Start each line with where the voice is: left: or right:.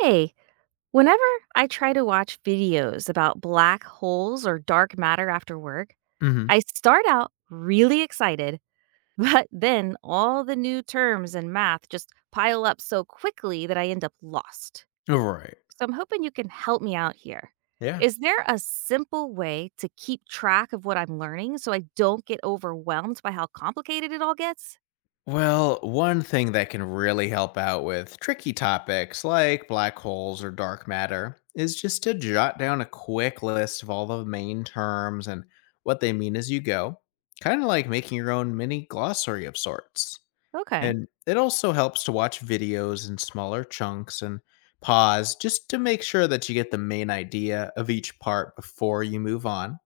right: Hey, whenever I try to watch videos about black holes or dark matter after work,
left: Mhm.
right: I start out really excited, but then all the new terms and math just pile up so quickly that I end up lost.
left: Right.
right: So I'm hoping you can help me out here.
left: Yeah.
right: Is there a simple way to keep track of what I'm learning so I don't get overwhelmed by how complicated it all gets?
left: Well, one thing that can really help out with tricky topics like black holes or dark matter is just to jot down a quick list of all the main terms and what they mean as you go, kind of like making your own mini glossary of sorts.
right: Okay.
left: And it also helps to watch videos in smaller chunks and pause just to make sure that you get the main idea of each part before you move on.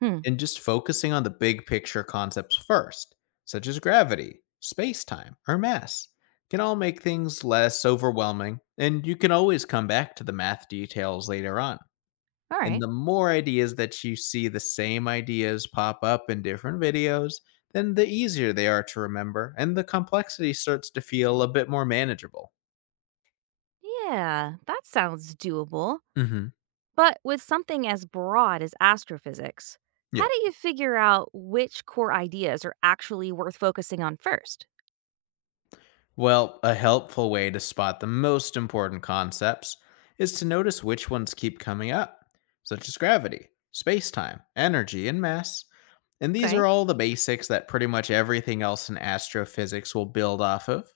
right: Hmm.
left: And just focusing on the big picture concepts first, such as gravity, space time, or mass, can all make things less overwhelming, and you can always come back to the math details later on.
right: All
left: And
right: right.
left: the more ideas that you see the same ideas pop up in different videos, then the easier they are to remember, and the complexity starts to feel a bit more manageable.
right: Yeah, that sounds doable.
left: hmm
right: But with something as broad as astrophysics, how
left: Yeah.
right: do you figure out which core ideas are actually worth focusing on first?
left: Well, a helpful way to spot the most important concepts is to notice which ones keep coming up, such as gravity, space time, energy, and mass. And these
right: Okay.
left: are all the basics that pretty much everything else in astrophysics will build off of.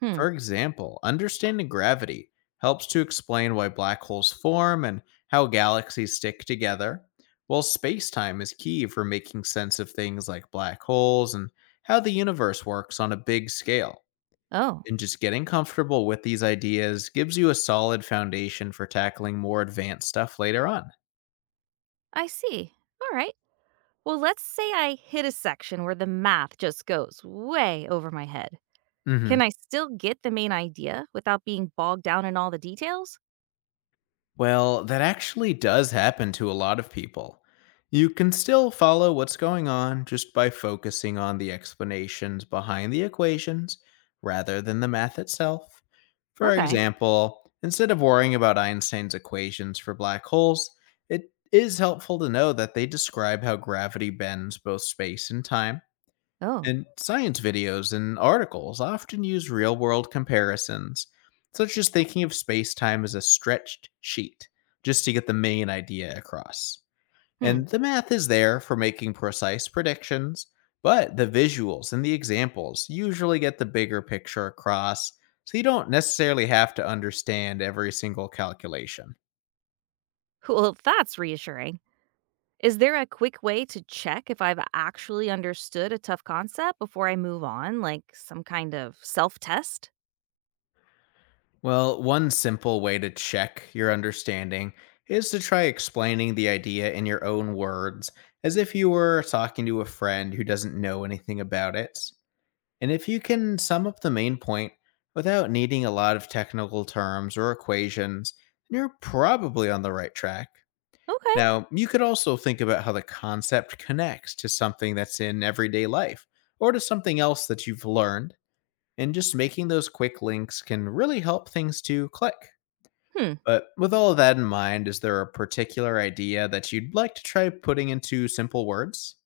right: Hmm.
left: For example, understanding gravity helps to explain why black holes form and how galaxies stick together, while space time is key for making sense of things like black holes and how the universe works on a big scale,
right: Oh,
left: and just getting comfortable with these ideas gives you a solid foundation for tackling more advanced stuff later on.
right: I see. All right. Well, let's say I hit a section where the math just goes way over my head.
left: hmm
right: Can I still get the main idea without being bogged down in all the details?
left: Well, that actually does happen to a lot of people. You can still follow what's going on just by focusing on the explanations behind the equations rather than the math itself. For
right: Okay.
left: example, instead of worrying about Einstein's equations for black holes, it is helpful to know that they describe how gravity bends both space and time.
right: Oh.
left: And science videos and articles often use real world comparisons, such as thinking of space time as a stretched sheet, just to get the main idea across.
right: Hmm.
left: And the math is there for making precise predictions, but the visuals and the examples usually get the bigger picture across, so you don't necessarily have to understand every single calculation.
right: Well, that's reassuring. Is there a quick way to check if I've actually understood a tough concept before I move on, like some kind of self test?
left: Well, one simple way to check your understanding is to try explaining the idea in your own words, as if you were talking to a friend who doesn't know anything about it. And if you can sum up the main point without needing a lot of technical terms or equations, then you're probably on the right track.
right: Okay.
left: Now, you could also think about how the concept connects to something that's in everyday life or to something else that you've learned, and just making those quick links can really help things to click.
right: Hmm.
left: But with all of that in mind, is there a particular idea that you'd like to try putting into simple words?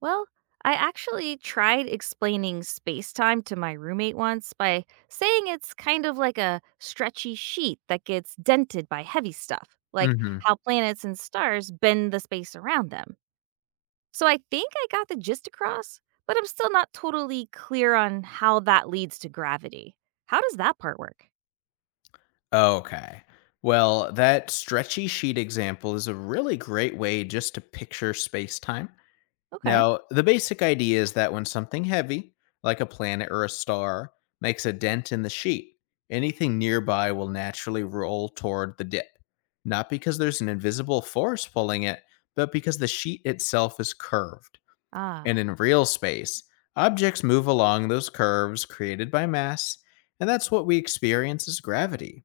right: Well, I actually tried explaining space time to my roommate once by saying it's kind of like a stretchy sheet that gets dented by heavy stuff, like
left: hmm
right: how planets and stars bend the space around them. So I think I got the gist across, but I'm still not totally clear on how that leads to gravity. How does that part work?
left: Okay. Well, that stretchy sheet example is a really great way just to picture space time.
right: Okay.
left: Now, the basic idea is that when something heavy, like a planet or a star, makes a dent in the sheet, anything nearby will naturally roll toward the dip. Not because there's an invisible force pulling it, but because the sheet itself is curved.
right: Ah.
left: And in real space, objects move along those curves created by mass, and that's what we experience as gravity.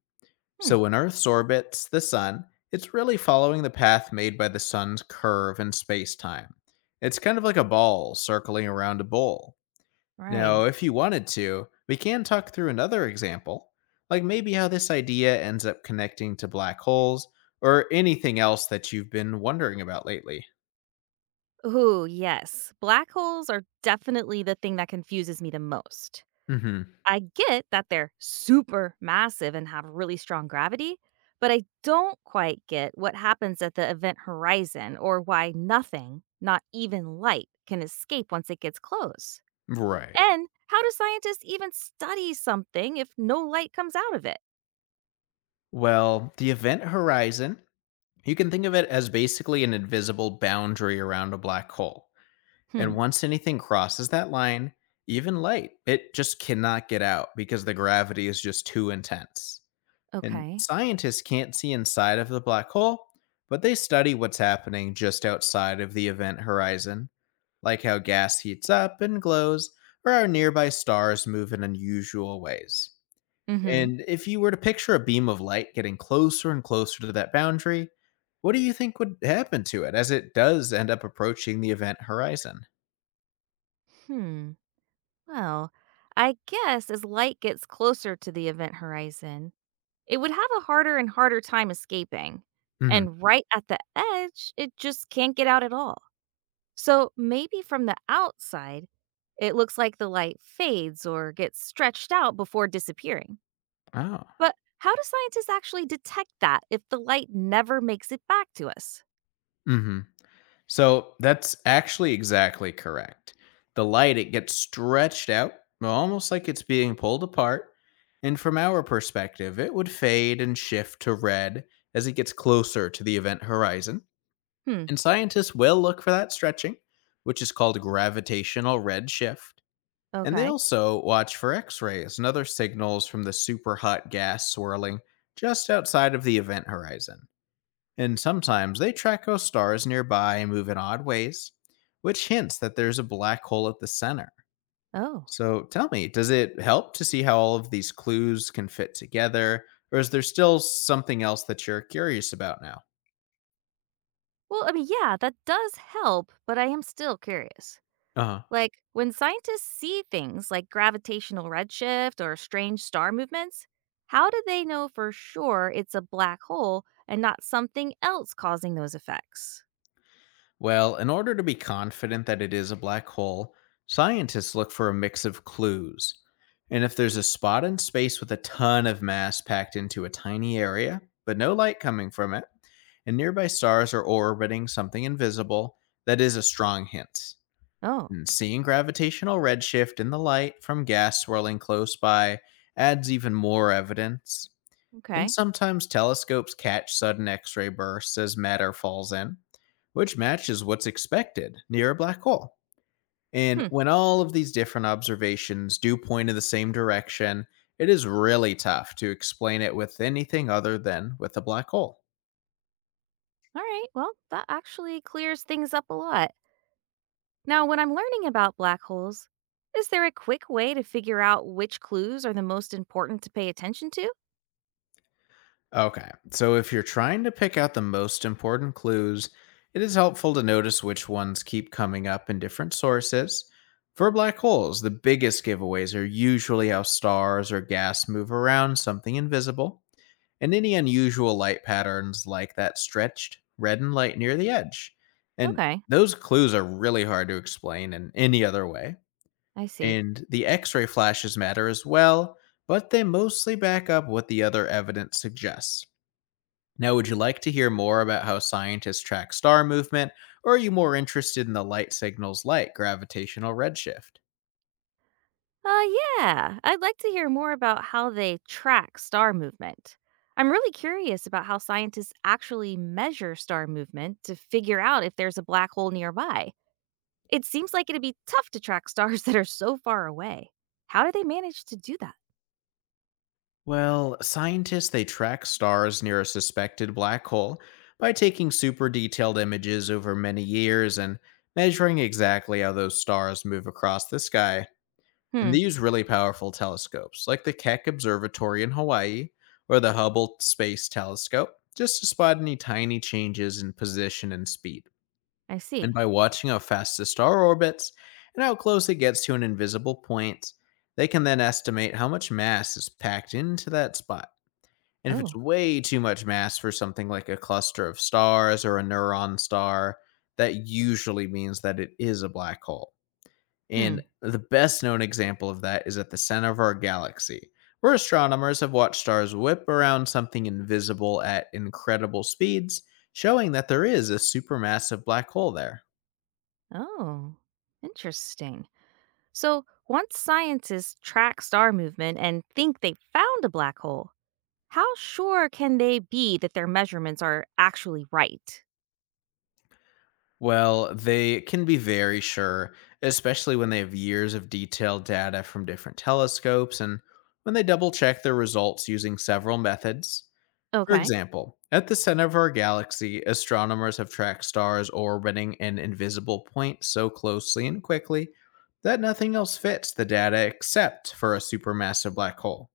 right: Hmm.
left: So when Earth's orbits the sun, it's really following the path made by the sun's curve in space time. It's kind of like a ball circling around a bowl.
right: Right.
left: Now, if you wanted to, we can talk through another example, like maybe how this idea ends up connecting to black holes or anything else that you've been wondering about lately.
right: Ooh, yes. Black holes are definitely the thing that confuses me the most.
left: hmm
right: I get that they're super massive and have really strong gravity, but I don't quite get what happens at the event horizon or why nothing, not even light, can escape once it gets close.
left: Right.
right: And how do scientists even study something if no light comes out of it?
left: Well, the event horizon, you can think of it as basically an invisible boundary around a black hole.
right: Hmm.
left: And once anything crosses that line, even light, it just cannot get out because the gravity is just too intense. And
right: Okay.
left: scientists can't see inside of the black hole, but they study what's happening just outside of the event horizon, like how gas heats up and glows, or how nearby stars move in unusual ways.
right: Mm hmm.
left: And if you were to picture a beam of light getting closer and closer to that boundary, what do you think would happen to it as it does end up approaching the event horizon?
right: Hmm. Well, I guess as light gets closer to the event horizon, it would have a harder and harder time escaping.
left: hmm
right: And right at the edge, it just can't get out at all. So maybe from the outside, it looks like the light fades or gets stretched out before disappearing.
left: Oh.
right: But how do scientists actually detect that if the light never makes it back to us?
left: hmm So that's actually exactly correct. The light, it gets stretched out, well, almost like it's being pulled apart. And from our perspective, it would fade and shift to red as it gets closer to the event horizon.
right: Hmm.
left: And scientists will look for that stretching, which is called gravitational redshift. And they
right: Okay.
left: also watch for X rays and other signals from the super hot gas swirling just outside of the event horizon. And sometimes they track ghost stars nearby and move in odd ways, which hints that there's a black hole at the center.
right: Oh.
left: So tell me, does it help to see how all of these clues can fit together? Or is there still something else that you're curious about now?
right: Well, I mean, yeah, that does help, but I am still curious.
left: Uh huh.
right: Like, when scientists see things like gravitational redshift or strange star movements, how do they know for sure it's a black hole and not something else causing those effects?
left: Well, in order to be confident that it is a black hole, scientists look for a mix of clues. And if there's a spot in space with a ton of mass packed into a tiny area, but no light coming from it, and nearby stars are orbiting something invisible, that is a strong hint.
right: Oh,
left: And seeing gravitational redshift in the light from gas swirling close by adds even more evidence. And
right: okay.
left: sometimes telescopes catch sudden X ray bursts as matter falls in, which matches what's expected near a black hole. And
right: Hmm.
left: when all of these different observations do point in the same direction, it is really tough to explain it with anything other than with a black hole.
right: All right. Well, that actually clears things up a lot. Now, when I'm learning about black holes, is there a quick way to figure out which clues are the most important to pay attention to?
left: Okay, so if you're trying to pick out the most important clues, it is helpful to notice which ones keep coming up in different sources. For black holes, the biggest giveaways are usually how stars or gas move around something invisible, and any unusual light patterns like that stretched reddened light near the edge. And
right: Okay,
left: those clues are really hard to explain in any other way.
right: I see.
left: And the X ray flashes matter as well, but they mostly back up what the other evidence suggests. Now, would you like to hear more about how scientists track star movement, or are you more interested in the light signals like gravitational redshift?
right: Uh, yeah, I'd like to hear more about how they track star movement. I'm really curious about how scientists actually measure star movement to figure out if there's a black hole nearby. It seems like it'd be tough to track stars that are so far away. How do they manage to do that?
left: Well, scientists they track stars near a suspected black hole by taking super detailed images over many years and measuring exactly how those stars move across the sky. And
right: Hmm,
left: they use really powerful telescopes like the Keck Observatory in Hawaii or the Hubble Space Telescope just to spot any tiny changes in position and speed.
right: I
left: And
right: see.
left: by watching how fast the star orbits and how close it gets to an invisible point, they can then estimate how much mass is packed into that spot. And if it's
right: Oh,
left: way too much mass for something like a cluster of stars or a neutron star, that usually means that it is a black hole.
right: hmm.
left: And the best known example of that is at the center of our galaxy, where astronomers have watched stars whip around something invisible at incredible speeds, showing that there is a supermassive black hole there.
right: Oh, interesting. So, once scientists track star movement and think they found a black hole, how sure can they be that their measurements are actually right?
left: Well, they can be very sure, especially when they have years of detailed data from different telescopes and when they double check their results using several methods. For
right: Okay.
left: example, at the center of our galaxy, astronomers have tracked stars orbiting an invisible point so closely and quickly that nothing else fits the data except for a supermassive black hole,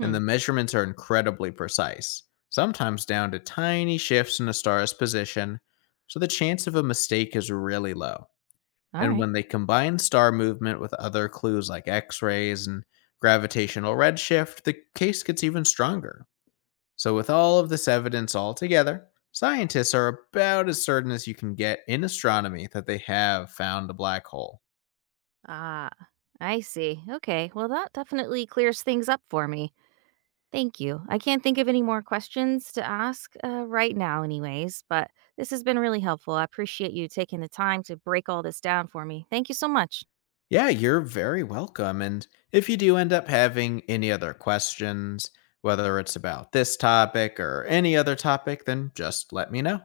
left: and the measurements are incredibly precise, sometimes down to tiny shifts in a star's position, so the chance of a mistake is really low.
right: All
left: And
right: right.
left: when they combine star movement with other clues like X rays and gravitational redshift, the case gets even stronger. So, with all of this evidence all together, scientists are about as certain as you can get in astronomy that they have found a black hole.
right: Ah, I see. Okay. Well, that definitely clears things up for me. Thank you. I can't think of any more questions to ask right now, anyways, but this has been really helpful. I appreciate you taking the time to break all this down for me. Thank you so much.
left: Yeah, you're very welcome. And if you do end up having any other questions, whether it's about this topic or any other topic, then just let me know.